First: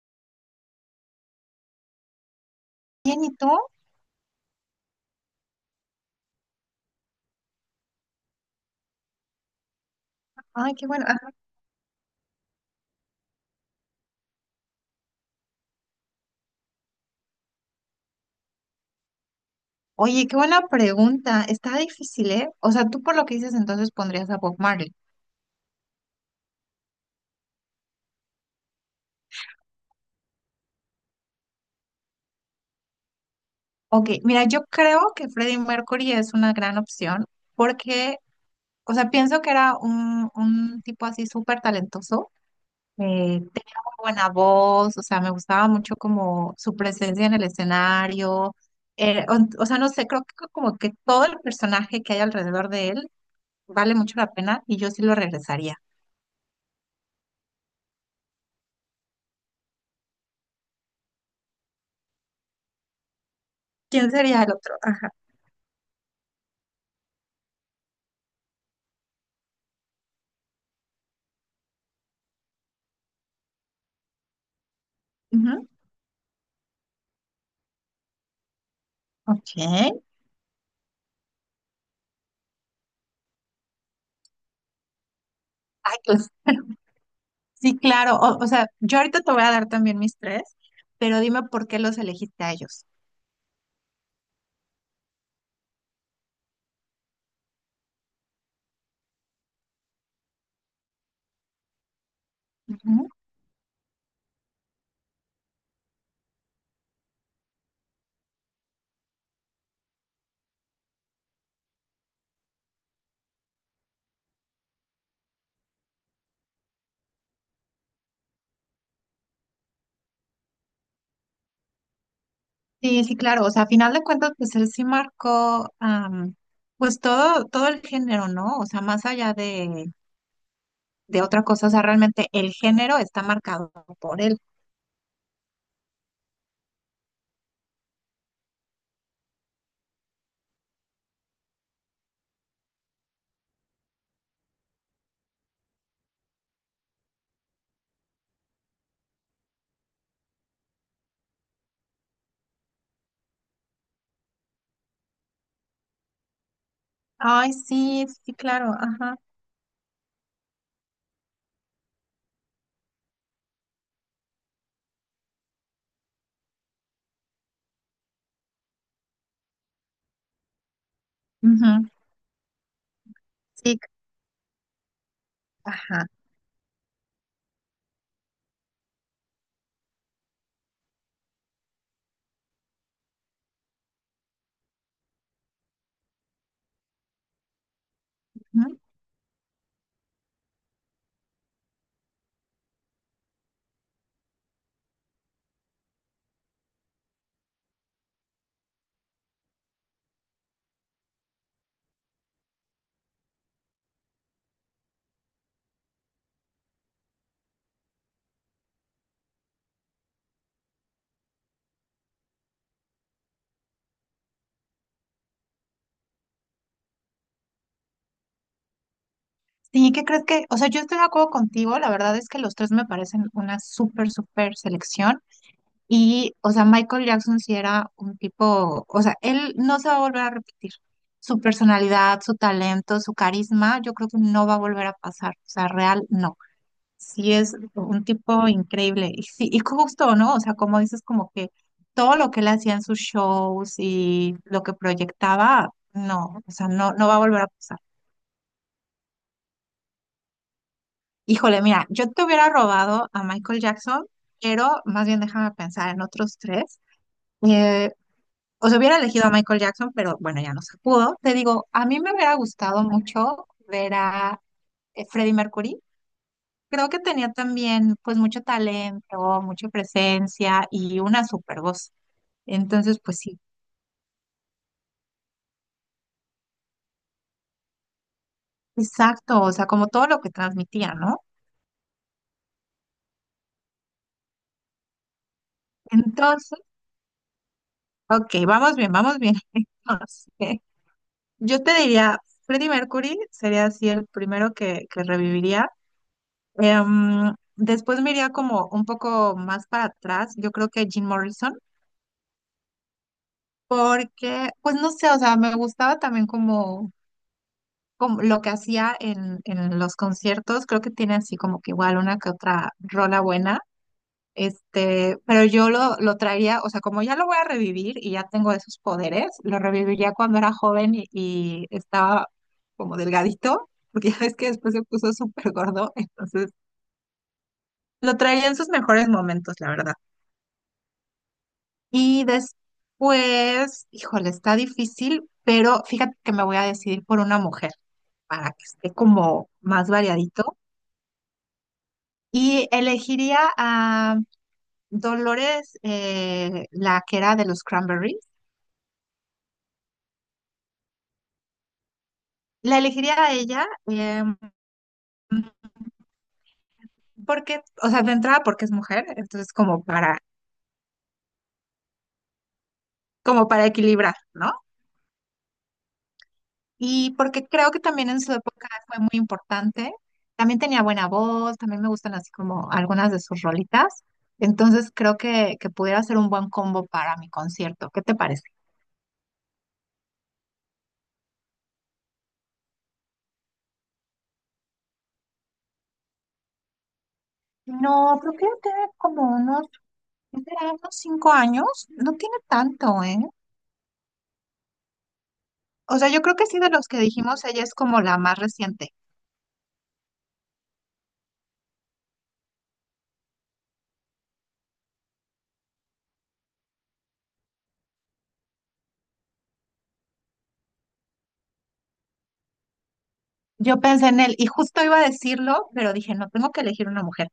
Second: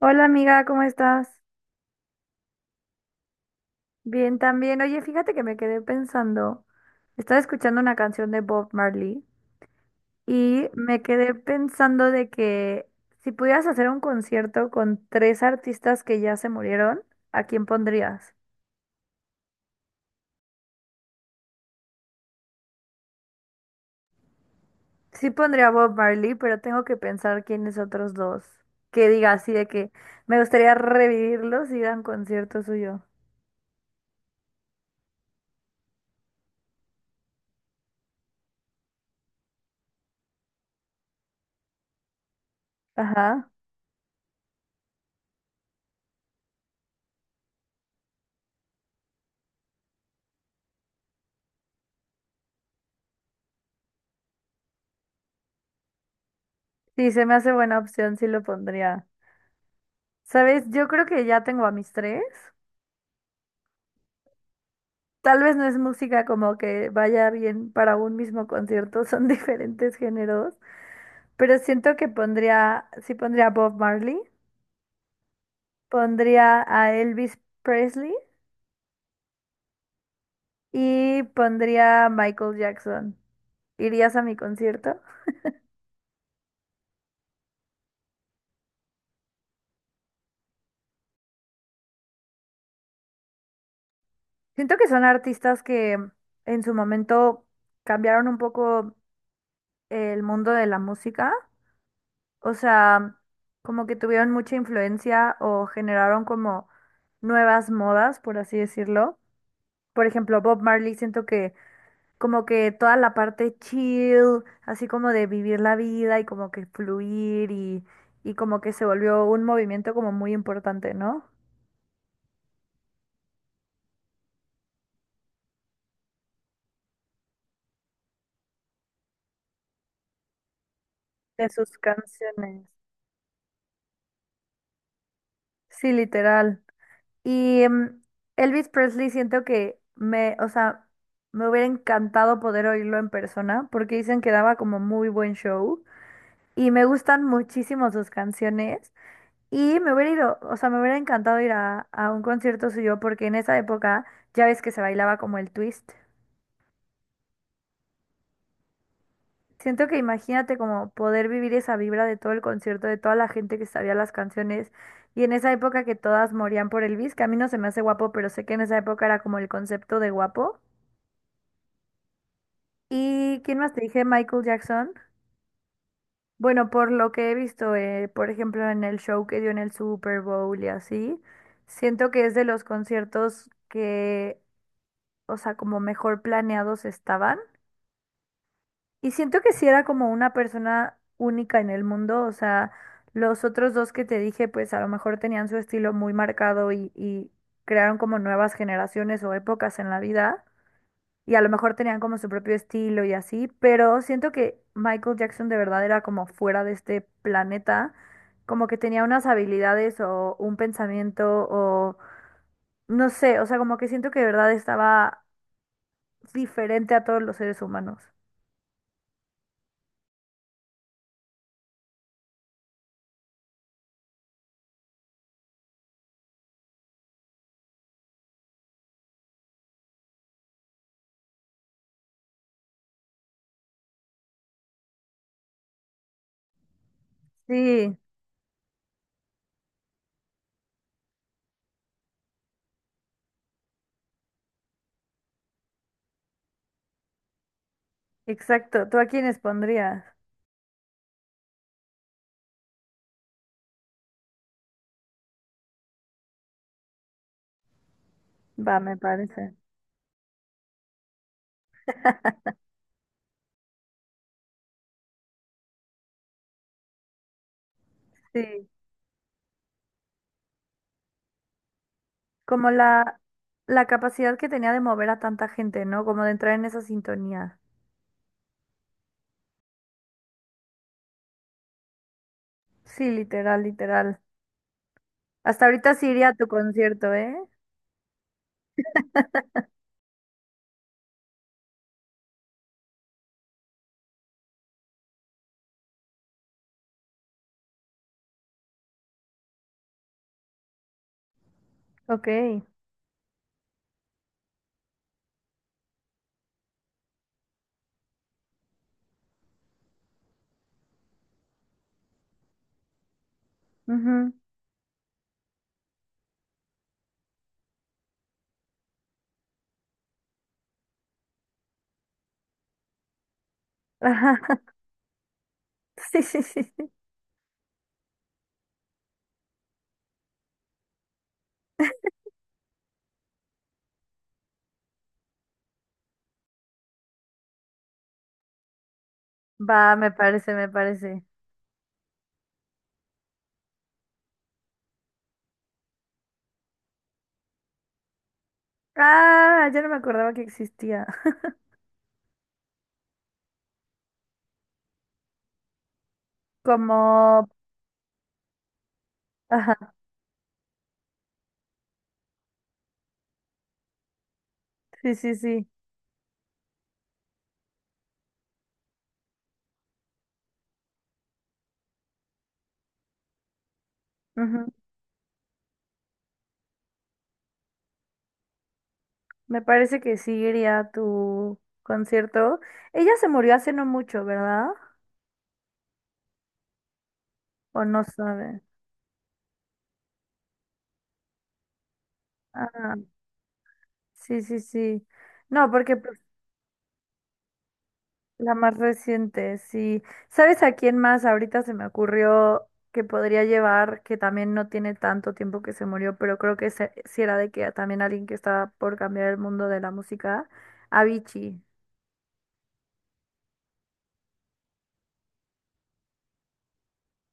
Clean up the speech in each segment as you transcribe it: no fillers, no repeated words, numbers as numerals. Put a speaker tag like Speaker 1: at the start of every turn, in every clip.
Speaker 1: Hola amiga, ¿cómo estás?
Speaker 2: Bien, ¿y tú?
Speaker 1: Bien también. Oye, fíjate que me quedé pensando, estaba escuchando una canción de Bob Marley y
Speaker 2: Ay, qué
Speaker 1: me
Speaker 2: bueno.
Speaker 1: quedé pensando de que si pudieras hacer un concierto con tres artistas que ya se murieron, ¿a quién pondrías?
Speaker 2: Oye, qué buena pregunta. Está difícil, ¿eh? O sea, tú por lo que dices entonces pondrías a Bob Marley.
Speaker 1: Sí pondría a Bob Marley, pero tengo que pensar quiénes otros dos. Que diga así de que me gustaría revivirlos y dan concierto suyo.
Speaker 2: Ok, mira, yo creo que Freddie Mercury es una gran opción porque, o sea, pienso que era un tipo así súper talentoso.
Speaker 1: Ajá.
Speaker 2: Tenía muy buena voz, o sea, me gustaba mucho como su presencia en el escenario. O sea, no sé, creo que como que todo el personaje que hay alrededor de él vale mucho la pena y yo sí lo regresaría.
Speaker 1: Sí, se me hace buena opción, sí lo pondría. ¿Sabes? Yo creo que ya tengo a mis tres.
Speaker 2: ¿Quién sería el otro? Ajá.
Speaker 1: Tal vez no es música como que vaya bien para un mismo concierto, son diferentes géneros, pero siento que pondría, sí pondría a Bob Marley,
Speaker 2: Ujú.
Speaker 1: pondría a Elvis Presley
Speaker 2: Ok.
Speaker 1: y pondría a Michael Jackson. ¿Irías a mi concierto?
Speaker 2: Pues, sí, claro. O sea, yo ahorita te voy a dar también mis tres, pero dime por qué los elegiste a ellos.
Speaker 1: Siento que son artistas que en su momento cambiaron un poco el mundo de la música, o
Speaker 2: Ujú.
Speaker 1: sea, como que tuvieron mucha influencia o generaron como nuevas modas, por así decirlo. Por ejemplo, Bob Marley, siento que como que toda la parte chill, así como de vivir la vida y como que fluir y como que se volvió un movimiento como muy importante, ¿no?
Speaker 2: Sí, sí, claro. O sea, a final de cuentas, pues él sí marcó, pues todo, todo el género, ¿no? O sea, más allá de otra
Speaker 1: De
Speaker 2: cosa, o
Speaker 1: sus
Speaker 2: sea, realmente el
Speaker 1: canciones.
Speaker 2: género está marcado por él.
Speaker 1: Sí, literal. Y em, Elvis Presley siento que me, o sea, me hubiera encantado poder oírlo en persona porque dicen que daba como muy buen show y me gustan muchísimo sus canciones. Y me hubiera ido, o sea, me hubiera encantado ir a un concierto suyo porque en esa época ya ves que se bailaba como el twist.
Speaker 2: Ay, sí, sí, claro. Ajá.
Speaker 1: Siento que imagínate como poder vivir esa vibra de todo el concierto, de toda la gente que sabía las canciones y en esa época que todas morían por Elvis, que a mí no se me hace guapo, pero sé que en esa época era como el concepto de guapo.
Speaker 2: Ujú.
Speaker 1: ¿Y quién más
Speaker 2: Sí,
Speaker 1: te dije? Michael Jackson.
Speaker 2: ajá.
Speaker 1: Bueno, por lo que he visto, por ejemplo, en el show que dio en el Super Bowl y así, siento que es de los conciertos que o sea, como mejor planeados estaban.
Speaker 2: Ujú.
Speaker 1: Y siento que sí era como una persona única en el mundo, o sea, los otros dos que te dije, pues a lo mejor tenían su estilo muy marcado y crearon como nuevas generaciones o épocas en la vida, y a lo mejor tenían como su propio estilo y así, pero siento que Michael Jackson de verdad era como fuera de este planeta, como que tenía unas habilidades o un pensamiento o no sé, o sea, como que siento que de verdad estaba diferente a todos los seres humanos.
Speaker 2: Sí, ¿qué crees que? O sea, yo estoy de acuerdo contigo. La verdad es que los tres me parecen una súper, súper selección. Y, o sea, Michael Jackson sí era un tipo, o sea, él no se va a volver a repetir. Su personalidad, su talento, su carisma, yo creo que no va a volver a pasar. O sea, real, no. Sí es
Speaker 1: Sí,
Speaker 2: un tipo increíble. Y sí, y justo, ¿no? O sea, como dices, como que todo lo que él hacía en sus shows y lo que proyectaba, no, o sea, no, no va a volver a pasar.
Speaker 1: exacto. ¿Tú a quiénes pondrías?
Speaker 2: Híjole, mira, yo te hubiera robado a Michael Jackson, pero más bien déjame pensar en otros tres. Eh, O sea,
Speaker 1: Va, me
Speaker 2: hubiera elegido a
Speaker 1: parece.
Speaker 2: Michael Jackson, pero bueno, ya no se pudo. Te digo, a mí me hubiera gustado mucho ver a Freddie Mercury. Creo que tenía también pues mucho
Speaker 1: Sí,
Speaker 2: talento, mucha presencia y una super voz.
Speaker 1: como
Speaker 2: Entonces, pues
Speaker 1: la,
Speaker 2: sí,
Speaker 1: la capacidad que tenía de mover a tanta gente, ¿no? Como de entrar en esa sintonía.
Speaker 2: exacto, o sea, como todo lo que transmitía, ¿no?
Speaker 1: Sí, literal, literal. Hasta ahorita sí iría a tu
Speaker 2: Entonces,
Speaker 1: concierto, ¿eh?
Speaker 2: ok, vamos bien, vamos bien. Entonces, yo te diría, Freddie Mercury sería así el primero que reviviría. Después me iría como un poco más para atrás, yo creo que Jim Morrison.
Speaker 1: Ok.
Speaker 2: Porque, pues no sé, o sea, me gustaba también como, como lo que hacía en los conciertos, creo que tiene así como que igual una que otra rola buena,
Speaker 1: Ujú.
Speaker 2: este, pero yo lo traía, o sea, como ya lo voy a revivir y ya tengo esos poderes, lo reviviría cuando era joven y estaba como delgadito, porque ya ves
Speaker 1: Ajá.
Speaker 2: que después se puso súper gordo,
Speaker 1: Sí, sí,
Speaker 2: entonces
Speaker 1: sí, sí.
Speaker 2: lo traía en sus mejores momentos, la verdad. Y después, híjole, está difícil, pero fíjate que me voy a decidir por una mujer, para que esté como más
Speaker 1: Va, me parece,
Speaker 2: variadito.
Speaker 1: me parece.
Speaker 2: Y elegiría a Dolores, la que era de los Cranberries.
Speaker 1: Ah, ya no me acordaba que existía.
Speaker 2: La elegiría a ella, eh,
Speaker 1: Como...
Speaker 2: porque, o sea, de entrada porque es mujer, entonces como
Speaker 1: Ajá,
Speaker 2: para, como para equilibrar, ¿no?
Speaker 1: sí, sí, sí.
Speaker 2: Y porque creo que también en su época fue muy importante. También tenía buena voz, también me gustan así como algunas de sus rolitas. Entonces creo que pudiera ser un buen combo para mi concierto. ¿Qué te parece?
Speaker 1: Me parece que sí iría a tu concierto. Ella se murió hace no mucho, ¿verdad? ¿O no
Speaker 2: No, creo que
Speaker 1: sabe?
Speaker 2: tiene como unos... Es de unos 5 años, no tiene
Speaker 1: Ah,
Speaker 2: tanto, ¿eh?
Speaker 1: sí, sí, sí. No, porque
Speaker 2: O sea,
Speaker 1: pues,
Speaker 2: yo creo que sí, de los que dijimos, ella es como la más
Speaker 1: la más
Speaker 2: reciente.
Speaker 1: reciente, sí. ¿Sabes a quién más ahorita se me ocurrió que podría llevar, que también no tiene tanto tiempo que se murió, pero creo que sí era de que también alguien que estaba por cambiar el mundo de la música? Avicii.
Speaker 2: Yo pensé en él y justo iba a decirlo, pero dije, no, tengo que elegir una mujer.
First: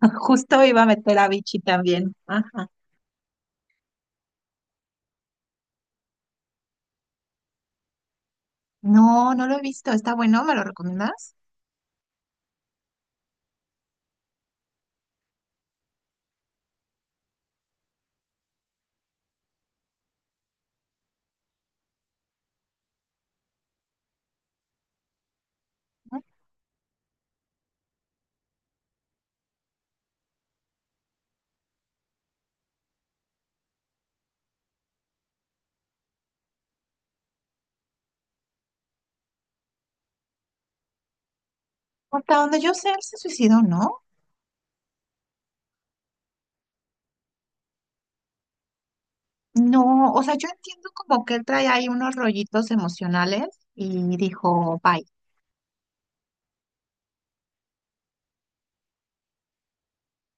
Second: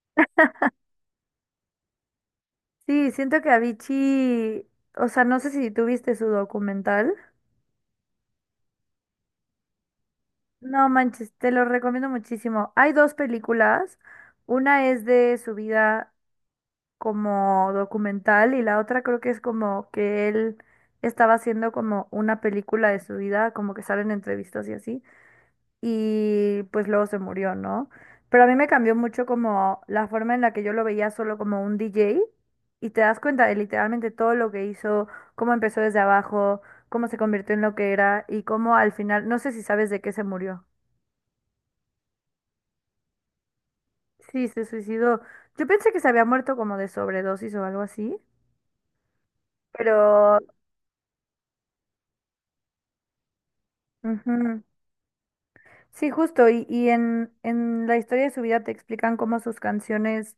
Speaker 2: Justo iba a meter a Vichy también. Ajá.
Speaker 1: Sí, siento que Avicii, o sea, no sé si tuviste su documental.
Speaker 2: No, no lo he visto. Está bueno, ¿me lo
Speaker 1: No manches,
Speaker 2: recomiendas?
Speaker 1: te lo recomiendo muchísimo. Hay dos películas. Una es de su vida como documental y la otra creo que es como que él estaba haciendo como una película de su vida, como que salen entrevistas y así.
Speaker 2: ¿No?
Speaker 1: Y pues luego se murió, ¿no? Pero a mí me cambió mucho como la forma en la que yo lo veía solo como un DJ y te das cuenta de literalmente todo lo que hizo, cómo empezó desde abajo, cómo se convirtió en lo que era y cómo al final, no sé si sabes de qué se murió.
Speaker 2: Hasta donde yo sé, él se suicidó, ¿no?
Speaker 1: Sí, se suicidó. Yo pensé que se había muerto como de sobredosis o algo así,
Speaker 2: No, o sea,
Speaker 1: pero
Speaker 2: yo entiendo como que él trae ahí unos rollitos emocionales y
Speaker 1: ujú.
Speaker 2: dijo, bye.
Speaker 1: Sí, justo. Y en la historia de su vida te explican cómo sus canciones,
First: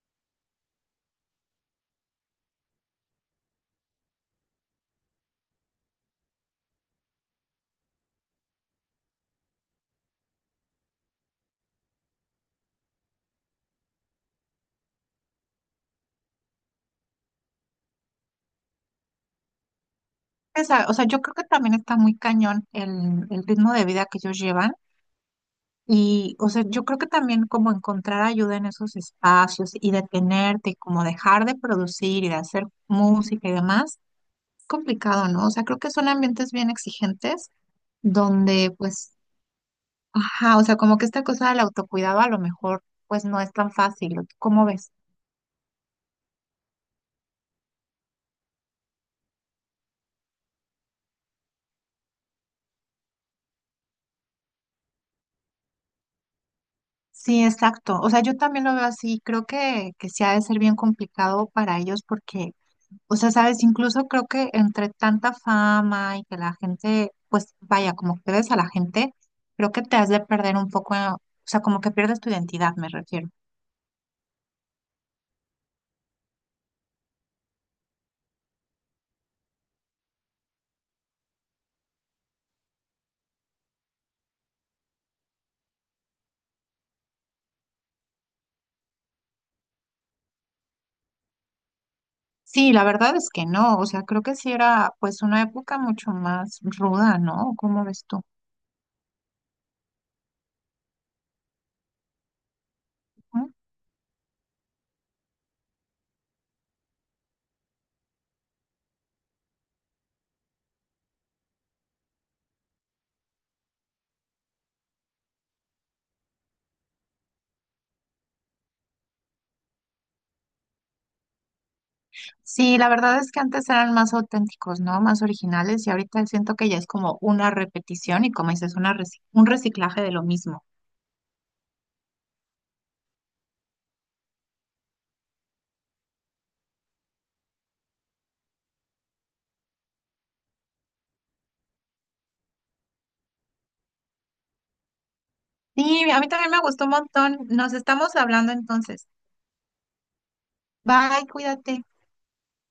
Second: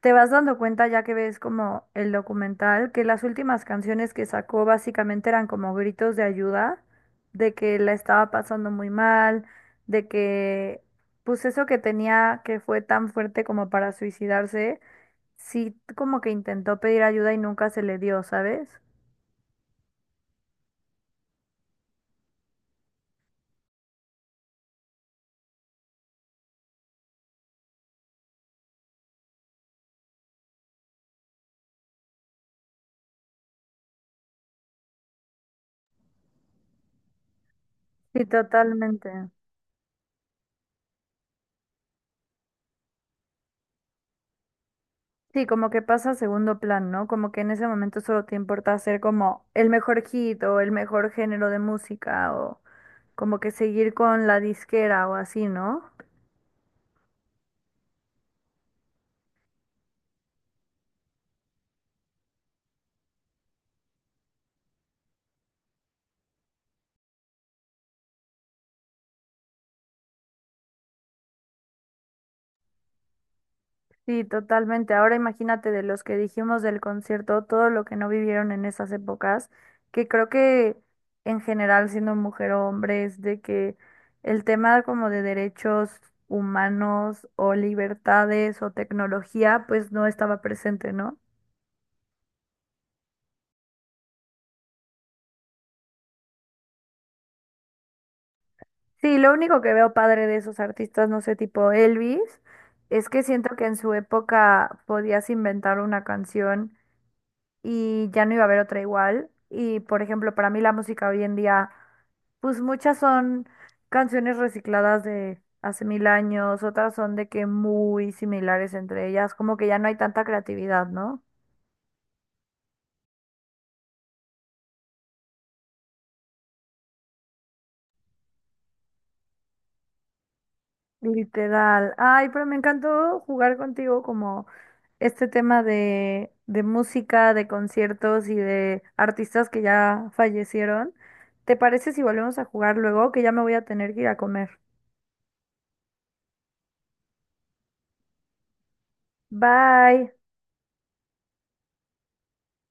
Speaker 1: te vas dando cuenta ya que ves como el documental, que las últimas canciones que sacó básicamente eran como gritos de ayuda, de que la estaba pasando muy mal, de que pues eso que tenía que fue tan fuerte como para suicidarse, sí como que intentó pedir ayuda y nunca se le dio, ¿sabes?
Speaker 2: Esa- o sea, yo creo que también está muy cañón el ritmo de vida que ellos llevan. Y, o sea, yo creo que también como encontrar ayuda en esos espacios y detenerte, como dejar de producir y de hacer música y demás, es complicado, ¿no? O sea, creo que son ambientes bien exigentes
Speaker 1: Sí,
Speaker 2: donde, pues,
Speaker 1: totalmente.
Speaker 2: ajá, o sea, como que esta cosa del autocuidado a lo mejor, pues, no es tan fácil. ¿O tú cómo ves?
Speaker 1: Sí, como que pasa a segundo plan, ¿no? Como que en ese momento solo te importa hacer como el mejor hit o el mejor género de música o como que seguir con la disquera o así, ¿no?
Speaker 2: Sí, exacto. O sea, yo también lo veo así. Creo que sí ha de ser bien complicado para ellos porque... O sea, sabes, incluso creo que entre tanta fama y que la gente, pues vaya, como que ves a la gente, creo que te has de perder un poco, o sea, como que pierdes tu identidad, me refiero.
Speaker 1: Sí, totalmente. Ahora imagínate de los que dijimos del concierto, todo lo que no vivieron en esas épocas, que creo que en general siendo mujer o hombre es de que el tema como de derechos humanos o libertades o tecnología pues no estaba presente, ¿no?
Speaker 2: Sí, la verdad es que no, o sea, creo que sí era pues una época mucho más ruda, ¿no? ¿Cómo ves tú?
Speaker 1: Sí, lo único que veo padre de esos artistas, no sé, tipo Elvis, es que
Speaker 2: Ujú.
Speaker 1: siento que en su época podías inventar una canción y ya no iba a haber otra igual. Y por ejemplo, para mí la música hoy en día, pues muchas son canciones recicladas de hace mil años, otras son de que muy similares entre ellas, como que ya no hay tanta creatividad, ¿no?
Speaker 2: Sí, la verdad es que antes eran más auténticos, ¿no? Más originales y ahorita siento que ya es como una repetición y, como dices, una reci- un reciclaje de lo mismo.
Speaker 1: Literal. Ay, pero me encantó jugar contigo como este tema de música, de conciertos y de artistas que ya fallecieron. ¿Te parece si volvemos a jugar luego? Que ya me voy a tener que ir a comer.
Speaker 2: Sí, a mí también me gustó un montón. Nos estamos hablando entonces.
Speaker 1: Bye.
Speaker 2: Bye, cuídate.